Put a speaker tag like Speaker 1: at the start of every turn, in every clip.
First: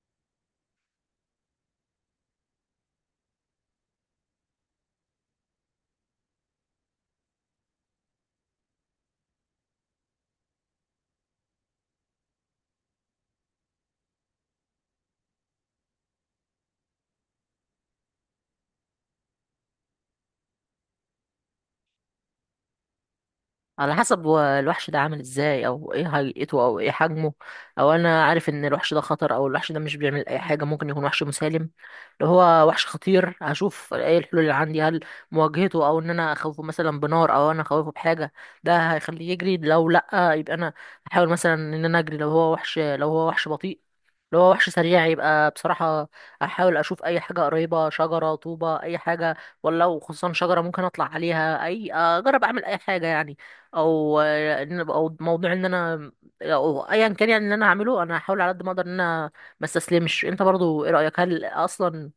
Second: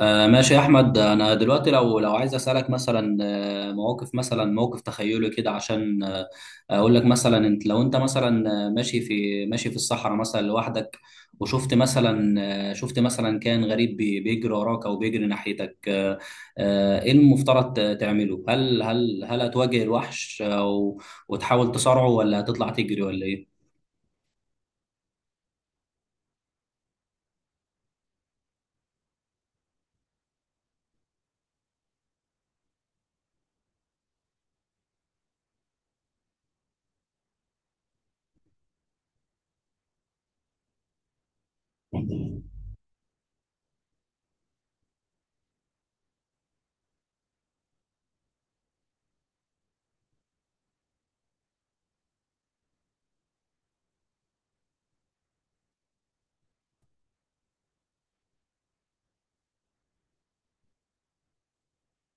Speaker 1: آه، ماشي يا احمد. انا دلوقتي لو عايز اسالك مثلا، مواقف، مثلا موقف تخيلي كده عشان اقول لك. مثلا انت، لو انت مثلا ماشي في الصحراء مثلا لوحدك، وشفت مثلا، شفت مثلا كائن غريب بيجري وراك او بيجري ناحيتك. ايه المفترض تعمله؟ هل هتواجه الوحش او وتحاول تصارعه، ولا هتطلع تجري، ولا ايه؟
Speaker 2: على حسب هو الوحش ده عامل ازاي، او ايه هيئته، او ايه حجمه. او انا عارف ان الوحش ده خطر، او الوحش ده مش بيعمل اي حاجه، ممكن يكون وحش مسالم. لو هو وحش خطير، هشوف ايه الحلول اللي عندي. هل مواجهته، او ان انا اخوفه مثلا بنار، او انا اخوفه بحاجه ده هيخليه يجري. لو لا، يبقى انا احاول مثلا ان انا اجري. لو هو وحش بطيء. لو هو وحش سريع، يبقى بصراحة أحاول أشوف أي حاجة قريبة، شجرة، طوبة، أي حاجة. ولا خصوصا شجرة ممكن أطلع عليها، أي أجرب أعمل أي حاجة يعني. أو أو موضوع عندنا. أو أي مكان، يعني اللي أنا أعمله أنا حاول على هذا المدى إنه مسلا. مش أنت برضو، ايه رأيك؟ هل أصلاً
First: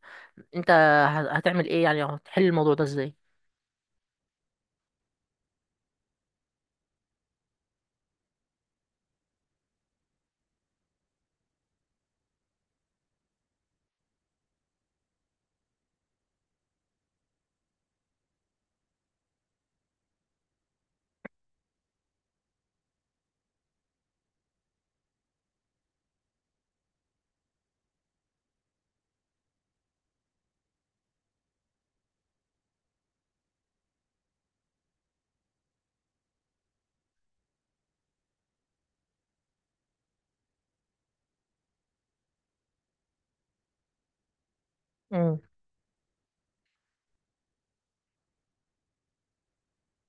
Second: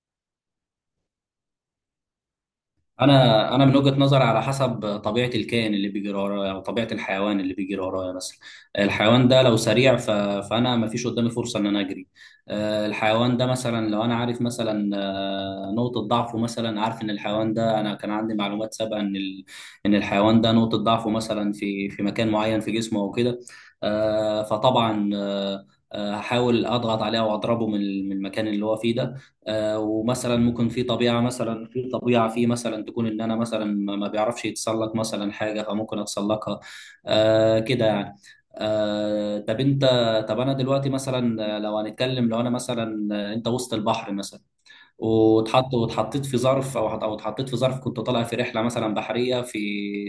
Speaker 2: أنت هتعمل إيه يعني، تحل موضوع ده إزاي؟
Speaker 1: انا من وجهة نظري، على حسب طبيعة الكائن اللي بيجري ورايا، او طبيعة الحيوان اللي بيجري ورايا مثلا. الحيوان ده لو سريع فانا ما فيش قدامي فرصة ان انا اجري. الحيوان ده مثلا، لو انا عارف مثلا نقطة ضعفه، مثلا عارف ان الحيوان ده، انا كان عندي معلومات سابقة ان الحيوان ده نقطة ضعفه مثلا في مكان معين في جسمه او كده. فطبعا آه، آه، هحاول اضغط عليه واضربه من المكان اللي هو فيه ده. ومثلا ممكن في طبيعه مثلا، في طبيعه في مثلا تكون ان انا مثلا ما بيعرفش يتسلق مثلا حاجه فممكن اتسلقها. كده يعني. آه، طب انت طب انا دلوقتي مثلا، لو هنتكلم، لو انا مثلا انت وسط البحر مثلا، واتحطيت في ظرف، كنت طالع في رحله مثلا بحريه، في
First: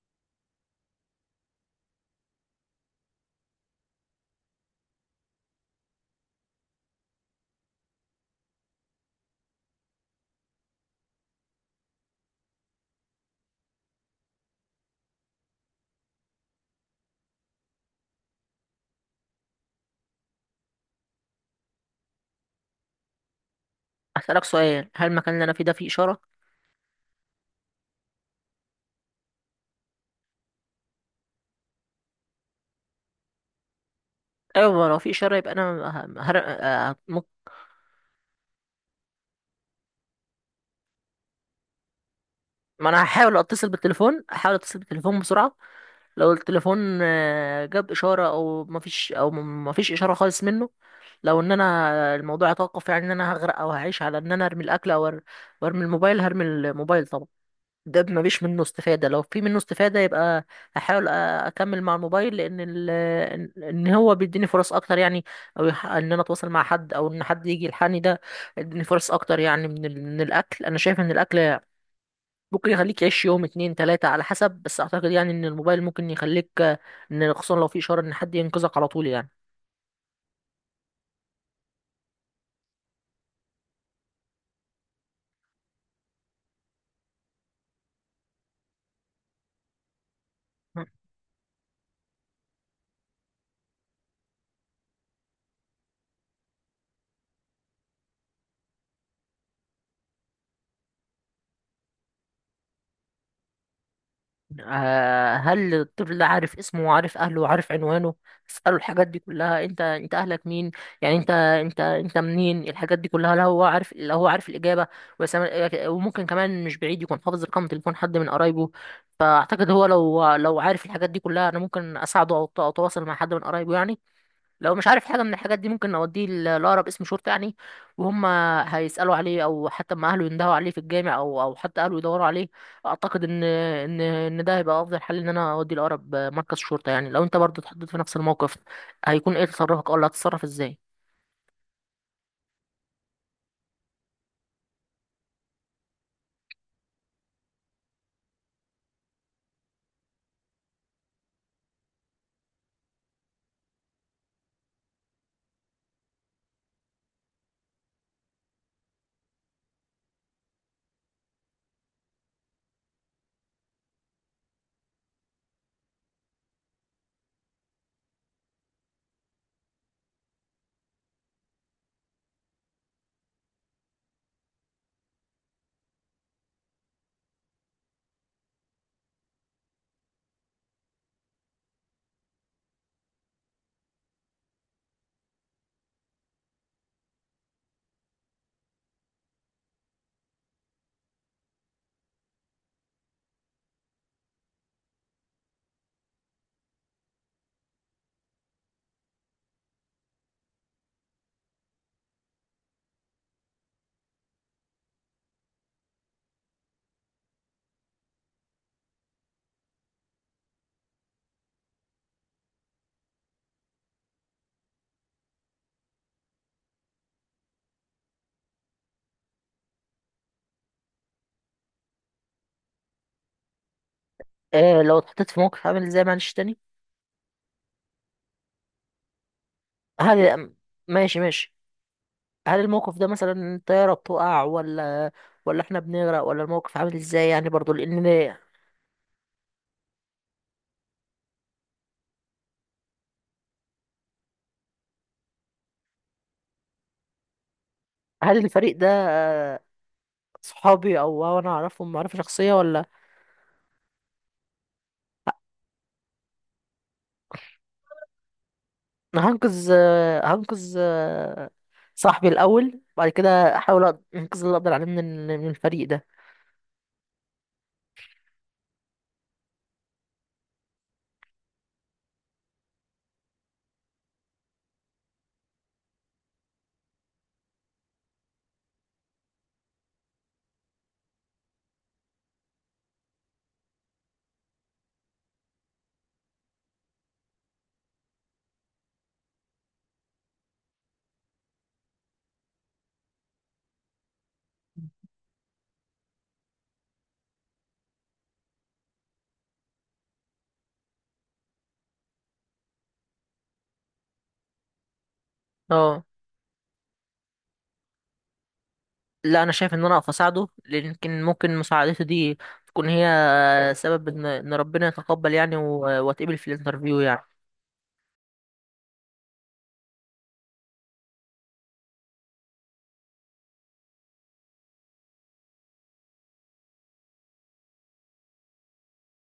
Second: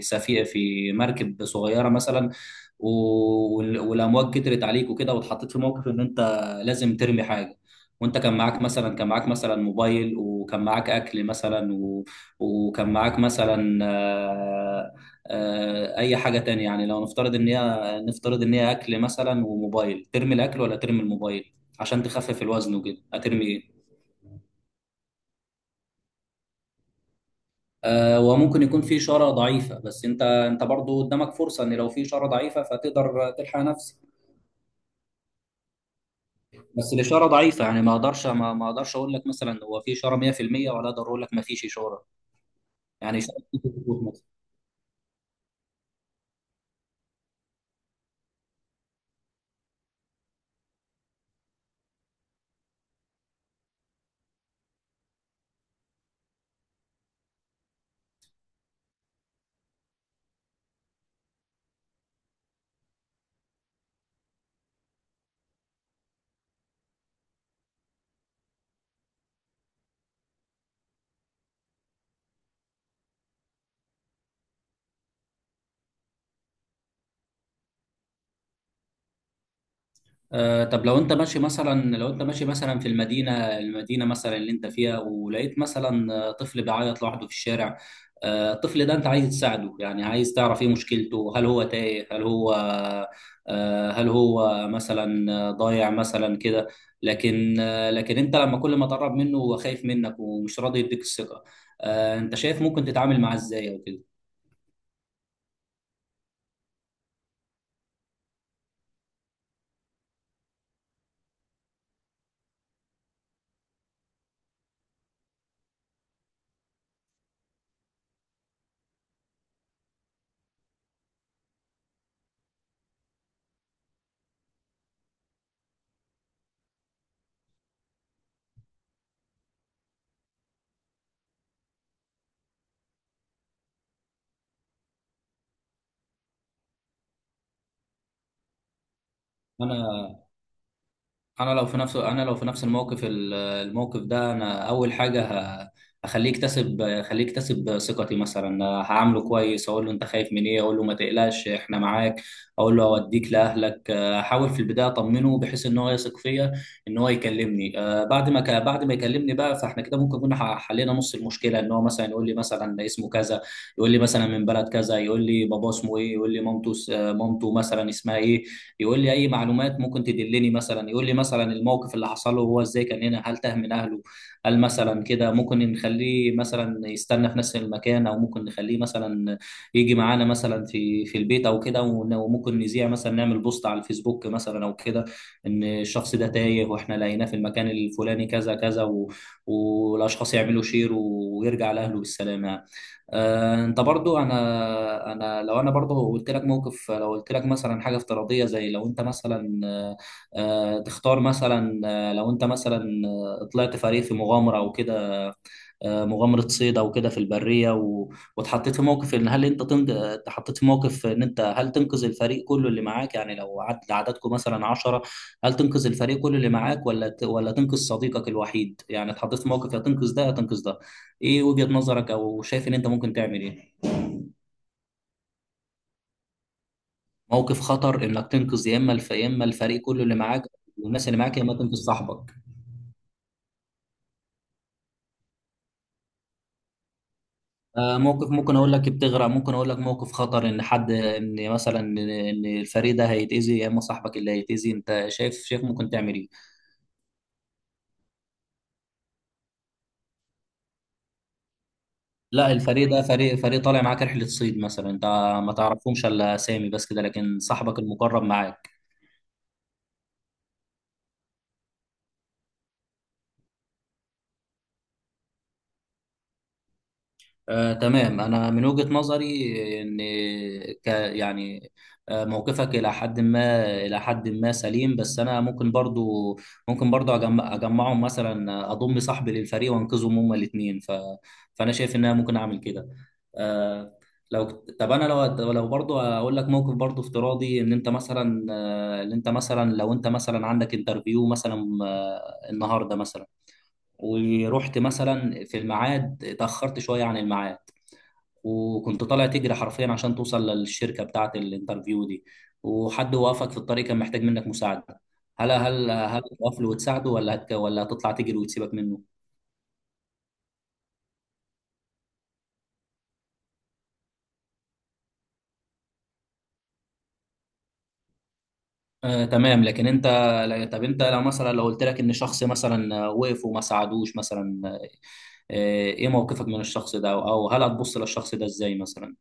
Speaker 1: سفينه، في مركب صغيره مثلا، والامواج كترت عليك وكده، واتحطيت في موقف ان انت لازم ترمي حاجه. وانت كان معاك مثلا موبايل، وكان معاك اكل مثلا وكان معاك مثلا اي حاجه تانية. يعني لو نفترض ان هي اكل مثلا وموبايل، ترمي الاكل ولا ترمي الموبايل عشان تخفف الوزن وكده؟ هترمي ايه؟
Speaker 2: أتلاقص إيه؟ هل مكان اللي أنا في ده في شراء؟
Speaker 1: وممكن يكون في اشاره ضعيفه، بس انت برضو قدامك فرصه ان لو في اشاره ضعيفه فتقدر تلحق نفسك.
Speaker 2: أيوة، وفي شراء، ب أنا ه-
Speaker 1: بس
Speaker 2: هر م
Speaker 1: الاشاره ضعيفه، يعني ما اقدرش اقول لك مثلا هو في اشاره 100%، ولا اقدر اقول لك ما فيش اشاره،
Speaker 2: أنا
Speaker 1: يعني اشاره.
Speaker 2: حاول أتصل بالtelephone بسرعة. لو التليفون جاب اشاره، او مفيش، او مفيش اشاره خالص منه. لو ان انا الموضوع يتوقف، يعني ان انا هغرق او هعيش على ان انا ارمي الاكل او وارمي الموبايل. هرمي الموبايل طبعا. ده مفيش منه استفاده. لو في منه استفاده، يبقى هحاول اكمل مع الموبايل، لان ال... ان إن هو بيديني فرص اكتر يعني، او ان انا اتواصل مع حد، او ان حد يجي يلحقني. ده اديني فرص اكتر يعني من الاكل. انا شايف ان الاكل ممكن يخليك يعيش يوم، اتنين، تلاتة، على حسب. بس اعتقد يعني ان الموبايل ممكن يخليك ان خصوصا لو في اشارة، ان حد ينقذك على طول يعني.
Speaker 1: طب لو انت ماشي مثلا، في المدينه، مثلا اللي انت فيها، ولقيت مثلا طفل بيعيط لوحده في الشارع. الطفل ده انت عايز تساعده، يعني عايز تعرف ايه مشكلته. هل هو تايه، هل هو آه، هل هو مثلا آه، ضايع مثلا كده؟ لكن انت، لما كل ما تقرب منه هو خايف منك ومش راضي يديك الثقه، انت شايف ممكن تتعامل معاه ازاي او كده؟
Speaker 2: هل الطفل ده عارف اسمه، وعارف اهله، وعارف عنوانه. تسأله الحاجات دي كلها. انت اهلك مين؟ يعني انت منين؟ الحاجات دي كلها. لا هو عارف، لا هو عارف الاجابة. وسام- وممكن كمان مش بعيد يكون حافظ رقم تليفون حد من قرايبه. فاعتقد هو لو عارف الحاجات دي كلها، انا ممكن اساعده، او اتواصل مع حد من قرايبه يعني. لو مش عارف حاجة من الحاجات دي، ممكن نوديه لأقرب اسم شرطة يعني. وهم هيسألوا عليه، أو حتى ما أهله يندهوا عليه في الجامع، أو حتى أهله يدوروا عليه. أعتقد إن ده هيبقى أفضل حل، إن أنا أوديه لأقرب مركز شرطة يعني. لو أنت برضه اتحطيت في نفس الموقف، هيكون إيه تصرفك، ولا
Speaker 1: انا
Speaker 2: هتتصرف إزاي؟
Speaker 1: انا لو في نفس انا لو في نفس الموقف، الموقف ده، انا اول حاجه ه- هخليه يكتسب ثقتي. مثلا هعامله كويس، اقول له انت خايف من ايه، اقول له ما تقلقش، احنا معاك، اقول له اوديك لاهلك. احاول في البدايه اطمنه، بحيث ان هو يثق فيا، ان هو يكلمني. بعد ما يكلمني بقى، فاحنا كده ممكن كنا حلينا نص المشكله. ان هو مثلا يقول لي مثلا اسمه كذا، يقول لي مثلا من بلد كذا، يقول لي باباه اسمه ايه، يقول لي مامته س- آه، مامته مثلا اسمها ايه، يقول لي اي معلومات ممكن تدلني، مثلا يقول لي مثلا الموقف اللي حصل له هو ازاي، كان هنا، هل تاه من اهله، هل مثلا كده ممكن نخليه مثلا يستنى في نفس المكان، او ممكن نخليه مثلا يجي معانا مثلا في البيت او كده. وممكن نذيع مثلا، نعمل بوست على الفيسبوك مثلا او كده، ان الشخص ده تايه واحنا لقيناه في المكان الفلاني كذا كذا والاشخاص يعملوا شير، ويرجع لاهله بالسلامه. انت برضو، انا لو انا برضو قلت لك موقف لو قلت لك مثلا حاجه افتراضيه: زي لو انت مثلا تختار مثلا، لو انت مثلا طلعت فريق في مغامره او كده، مغامره صيد او كده في البريه، واتحطيت في موقف ان هل انت تنج... اتحطيت في موقف ان انت هل تنقذ الفريق كله اللي معاك، يعني لو عددكم مثلا 10، هل تنقذ الفريق كله اللي معاك، ولا تنقذ صديقك الوحيد؟ يعني اتحطيت في موقف يا تنقذ ده، يا تنقذ ده. ايه وجهه نظرك، او شايف ان انت ممكن تعمل ايه؟
Speaker 2: آه، لو اتحطيت في موقف عامل إزاي، معلش تاني؟
Speaker 1: موقف خطر، انك تنقذ يا اما يا اما الفريق كله اللي معاك
Speaker 2: هل
Speaker 1: والناس اللي
Speaker 2: ماشي
Speaker 1: معاك، يا
Speaker 2: ماشي.
Speaker 1: اما تنقذ صاحبك.
Speaker 2: هل الموقف ده مثلا الطيارة بتقع، ولا إحنا بنغرق، ولا الموقف عامل إزاي يعني برضه؟
Speaker 1: آه، موقف
Speaker 2: لأن
Speaker 1: ممكن اقول لك بتغرق، ممكن اقول لك موقف خطر، ان حد، ان مثلا ان الفريق ده هيتاذي، يا اما صاحبك اللي هيتاذي. انت شايف ممكن تعمل ايه؟
Speaker 2: هل الفريق ده صحابي، او انا اعرفهم معرفة شخصية،
Speaker 1: لا،
Speaker 2: ولا؟
Speaker 1: الفريق ده فريق طالع معاك رحله صيد مثلا، انت ما تعرفهمش الا اسامي بس كده، لكن صاحبك المقرب معاك.
Speaker 2: انا هنقذ صاحبي الاول. بعد كده احاول انقذ اللي اقدر عليه من من الفريق ده.
Speaker 1: آه، تمام. أنا من وجهة نظري إن ك يعني، موقفك إلى حد ما إلى حد ما سليم، بس أنا ممكن برضو أجمعهم مثلا، أضم صاحبي للفريق وأنقذهم هما الاتنين. فأنا شايف إن أنا ممكن أعمل كده. آه، لو طب أنا لو برضو أقول لك موقف برضو افتراضي: إن أنت مثلا آه، إن أنت مثلا لو أنت مثلا عندك انترفيو مثلا النهاردة مثلا، ورحت مثلا في الميعاد، اتأخرت شوية عن الميعاد، وكنت طالع تجري حرفيا عشان توصل للشركة بتاعة الانترفيو دي، وحد وقفك في الطريق كان محتاج منك مساعدة. هل
Speaker 2: اه،
Speaker 1: هتقف له وتساعده، ولا هتطلع تجري وتسيبك منه؟
Speaker 2: لا انا شايف ان انا اقف اساعده، لان يمكن ممكن مساعدته دي تكون هي سبب ان ربنا يتقبل يعني، واتقبل في الانترفيو يعني.
Speaker 1: آه تمام، لكن انت طب انت، لو مثلا لو قلت لك ان شخص مثلا وقف وما ساعدوش مثلا، ايه موقفك من الشخص ده، او هل هتبص للشخص ده ازاي مثلا؟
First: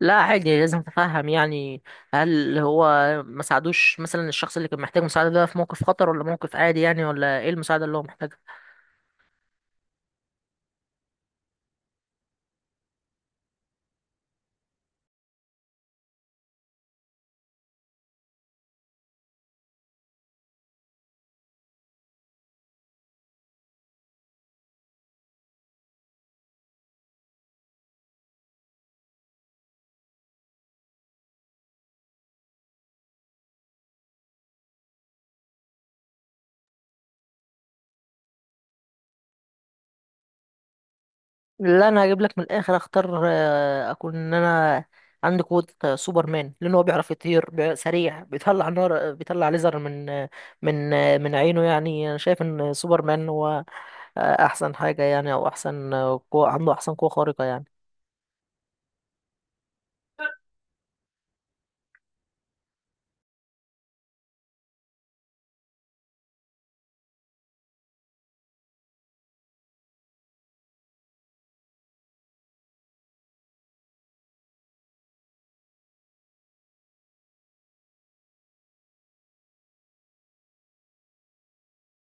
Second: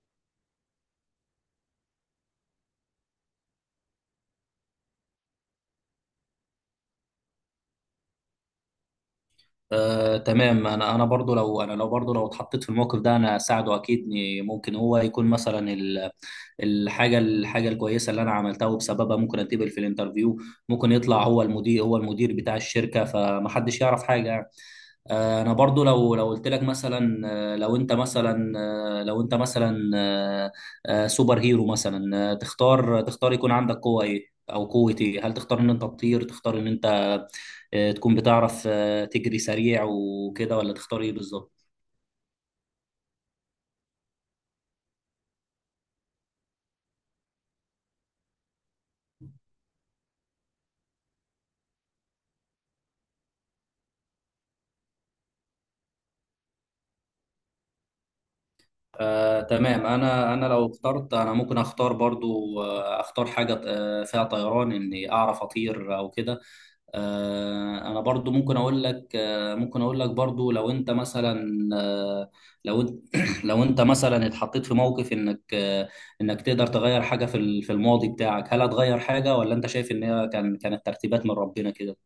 Speaker 2: لا عادي، لازم اتفهم يعني. هل هو ما ساعدوش مثلا الشخص اللي كان محتاج مساعدة ده في موقف خطر، ولا موقف عادي يعني، ولا ايه المساعدة اللي هو محتاجها؟
Speaker 1: تمام. انا لو اتحطيت في الموقف ده انا اساعده اكيد، إني ممكن هو يكون مثلا الحاجه الكويسه اللي انا عملتها، وبسببها ممكن اتقبل في الانترفيو. ممكن يطلع هو المدير، بتاع الشركه، فمحدش يعرف حاجه يعني. انا برضو لو قلت لك مثلا، لو انت مثلا آه، لو انت مثلا آه، سوبر هيرو مثلا، تختار يكون عندك قوة ايه، او قوة ايه؟ هل تختار ان انت تطير، تختار ان انت تكون بتعرف تجري سريع وكده، ولا تختار ايه بالظبط؟
Speaker 2: لا انا هجيب لك من الاخر. اختار اكون ان انا عندي قوه سوبرمان، لان هو بيعرف يطير سريع، بيطلع نار، بيطلع ليزر من عينه يعني. انا شايف ان سوبرمان هو احسن حاجه يعني، او احسن قوه عنده، احسن قوه خارقه يعني.
Speaker 1: تمام. انا لو اخترت، انا ممكن اختار برضو اختار حاجه فيها طيران، اني اعرف اطير او كده. انا برضو ممكن اقول لك، برضو لو انت مثلا، لو انت لو انت مثلا اتحطيت في موقف انك انك تقدر تغير حاجه في في الماضي بتاعك. هل هتغير حاجه، ولا انت شايف ان هي كانت ترتيبات من ربنا كده؟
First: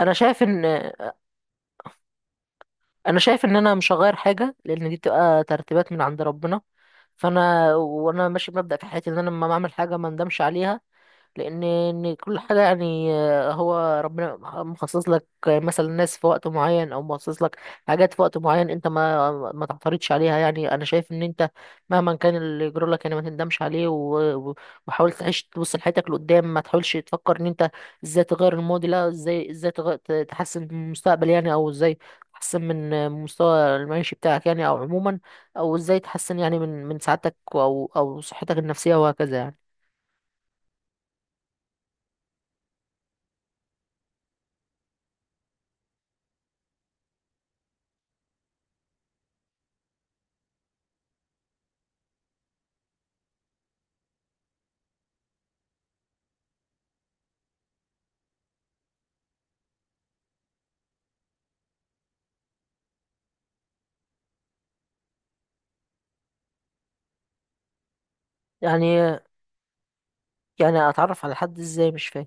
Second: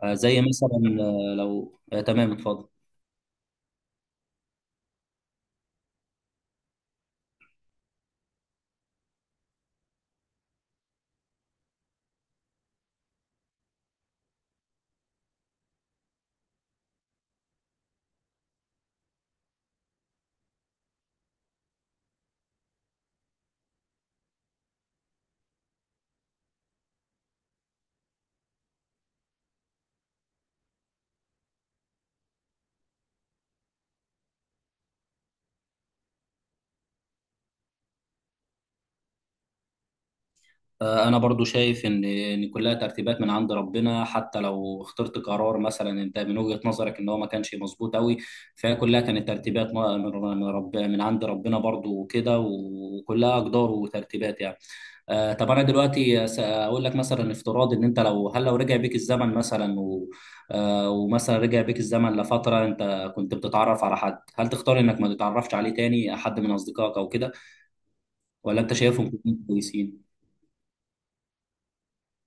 Speaker 2: انا
Speaker 1: آه، زي
Speaker 2: شايف ان
Speaker 1: مثلا آه، لو آه، تمام، اتفضل.
Speaker 2: انا شايف ان انا مش هغير حاجه، لان دي بتبقى ترتيبات من عند ربنا. فانا وانا ماشي بمبدأ في حياتي، ان انا لما اعمل حاجه ما ندمش عليها. لان إن كل حاجه يعني هو ربنا مخصص لك مثلا ناس في وقت معين، او مخصص لك حاجات في وقت معين. انت ما تعترضش عليها يعني. انا شايف ان انت مهما كان اللي يجرى لك يعني، ما تندمش عليه. وحاول تعيش، تبص لحياتك لقدام، ما تحاولش تفكر ان انت ازاي تغير الماضي. لا، ازاي تحسن من المستقبل يعني، او ازاي تحسن من مستوى المعيشي بتاعك يعني، او عموما، او ازاي تحسن يعني من سعادتك، او صحتك النفسيه، وهكذا يعني.
Speaker 1: انا برضو شايف ان كلها ترتيبات من عند ربنا، حتى لو اخترت قرار مثلا انت من وجهة نظرك ان هو ما كانش مظبوط قوي، فهي كلها كانت ترتيبات من عند ربنا برضو وكده، وكلها اقدار وترتيبات يعني. طب انا دلوقتي اقول لك مثلا، افتراض ان انت، لو رجع بيك الزمن مثلا، ومثلا رجع بيك الزمن لفترة انت كنت بتتعرف على حد، هل تختار انك ما تتعرفش عليه تاني؟ حد من اصدقائك او كده، ولا انت شايفهم
Speaker 2: يعني
Speaker 1: كلهم كويسين؟
Speaker 2: يعني اتعرف على حد ازاي، مش فاهم.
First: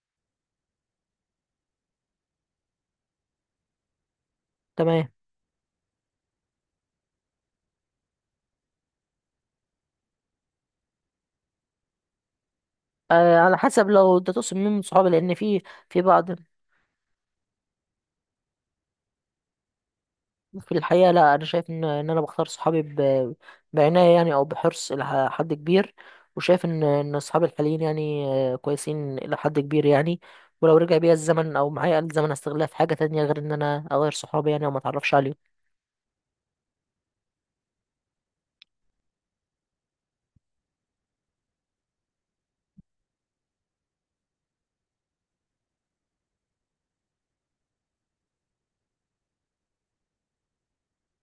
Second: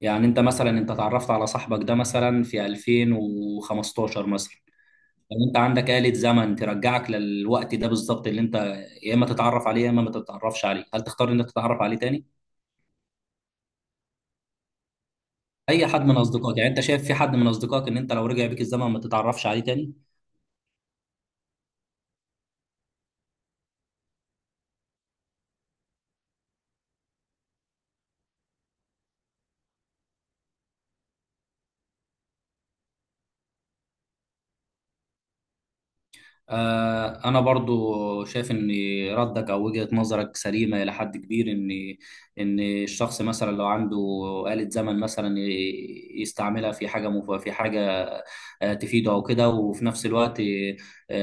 Speaker 1: يعني انت مثلا، انت اتعرفت على صاحبك ده مثلا في 2015 مثلا،
Speaker 2: تمام.
Speaker 1: يعني انت عندك آلة زمن ترجعك للوقت ده بالظبط، اللي انت يا اما تتعرف عليه يا اما ما تتعرفش عليه، هل تختار ان انت تتعرف عليه تاني؟
Speaker 2: آه، على حسب لو ده تقصد مين من صحابي، لان في،
Speaker 1: اي حد
Speaker 2: في
Speaker 1: من
Speaker 2: بعض.
Speaker 1: اصدقائك. يعني انت شايف في حد من اصدقائك ان انت لو رجع بيك الزمن ما تتعرفش عليه تاني؟
Speaker 2: في الحقيقه، لا انا شايف ان انا بختار صحابي بعنايه يعني، او بحرص الى حد كبير. وشايف ان صحابي الحاليين يعني كويسين الى حد كبير يعني. ولو رجع بيا الزمن، او معايا آلة زمن، هستغلها في حاجه تانية غير ان انا اغير صحابي يعني، او ما اتعرفش عليهم.
Speaker 1: أنا برضو شايف إن ردك أو وجهة نظرك سليمة إلى حد كبير. إن الشخص مثلا لو عنده آلة زمن مثلا يستعملها في حاجة تفيده أو كده. وفي نفس الوقت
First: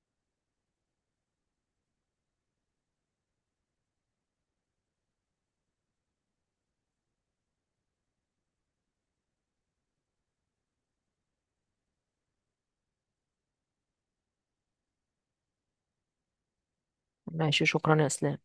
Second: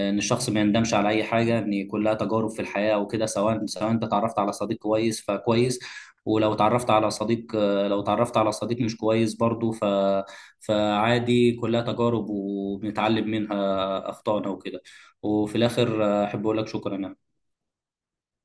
Speaker 1: إن الشخص ما يندمش على أي حاجة، إن كلها تجارب في الحياة وكده. سواء أنت اتعرفت على صديق كويس فكويس، ولو اتعرفت على صديق، مش كويس برضو، فعادي، كلها تجارب، وبنتعلم منها أخطائنا وكده. وفي الاخر احب اقول لك شكرا يعني.
Speaker 2: ماشي، شكرا يا اسلام.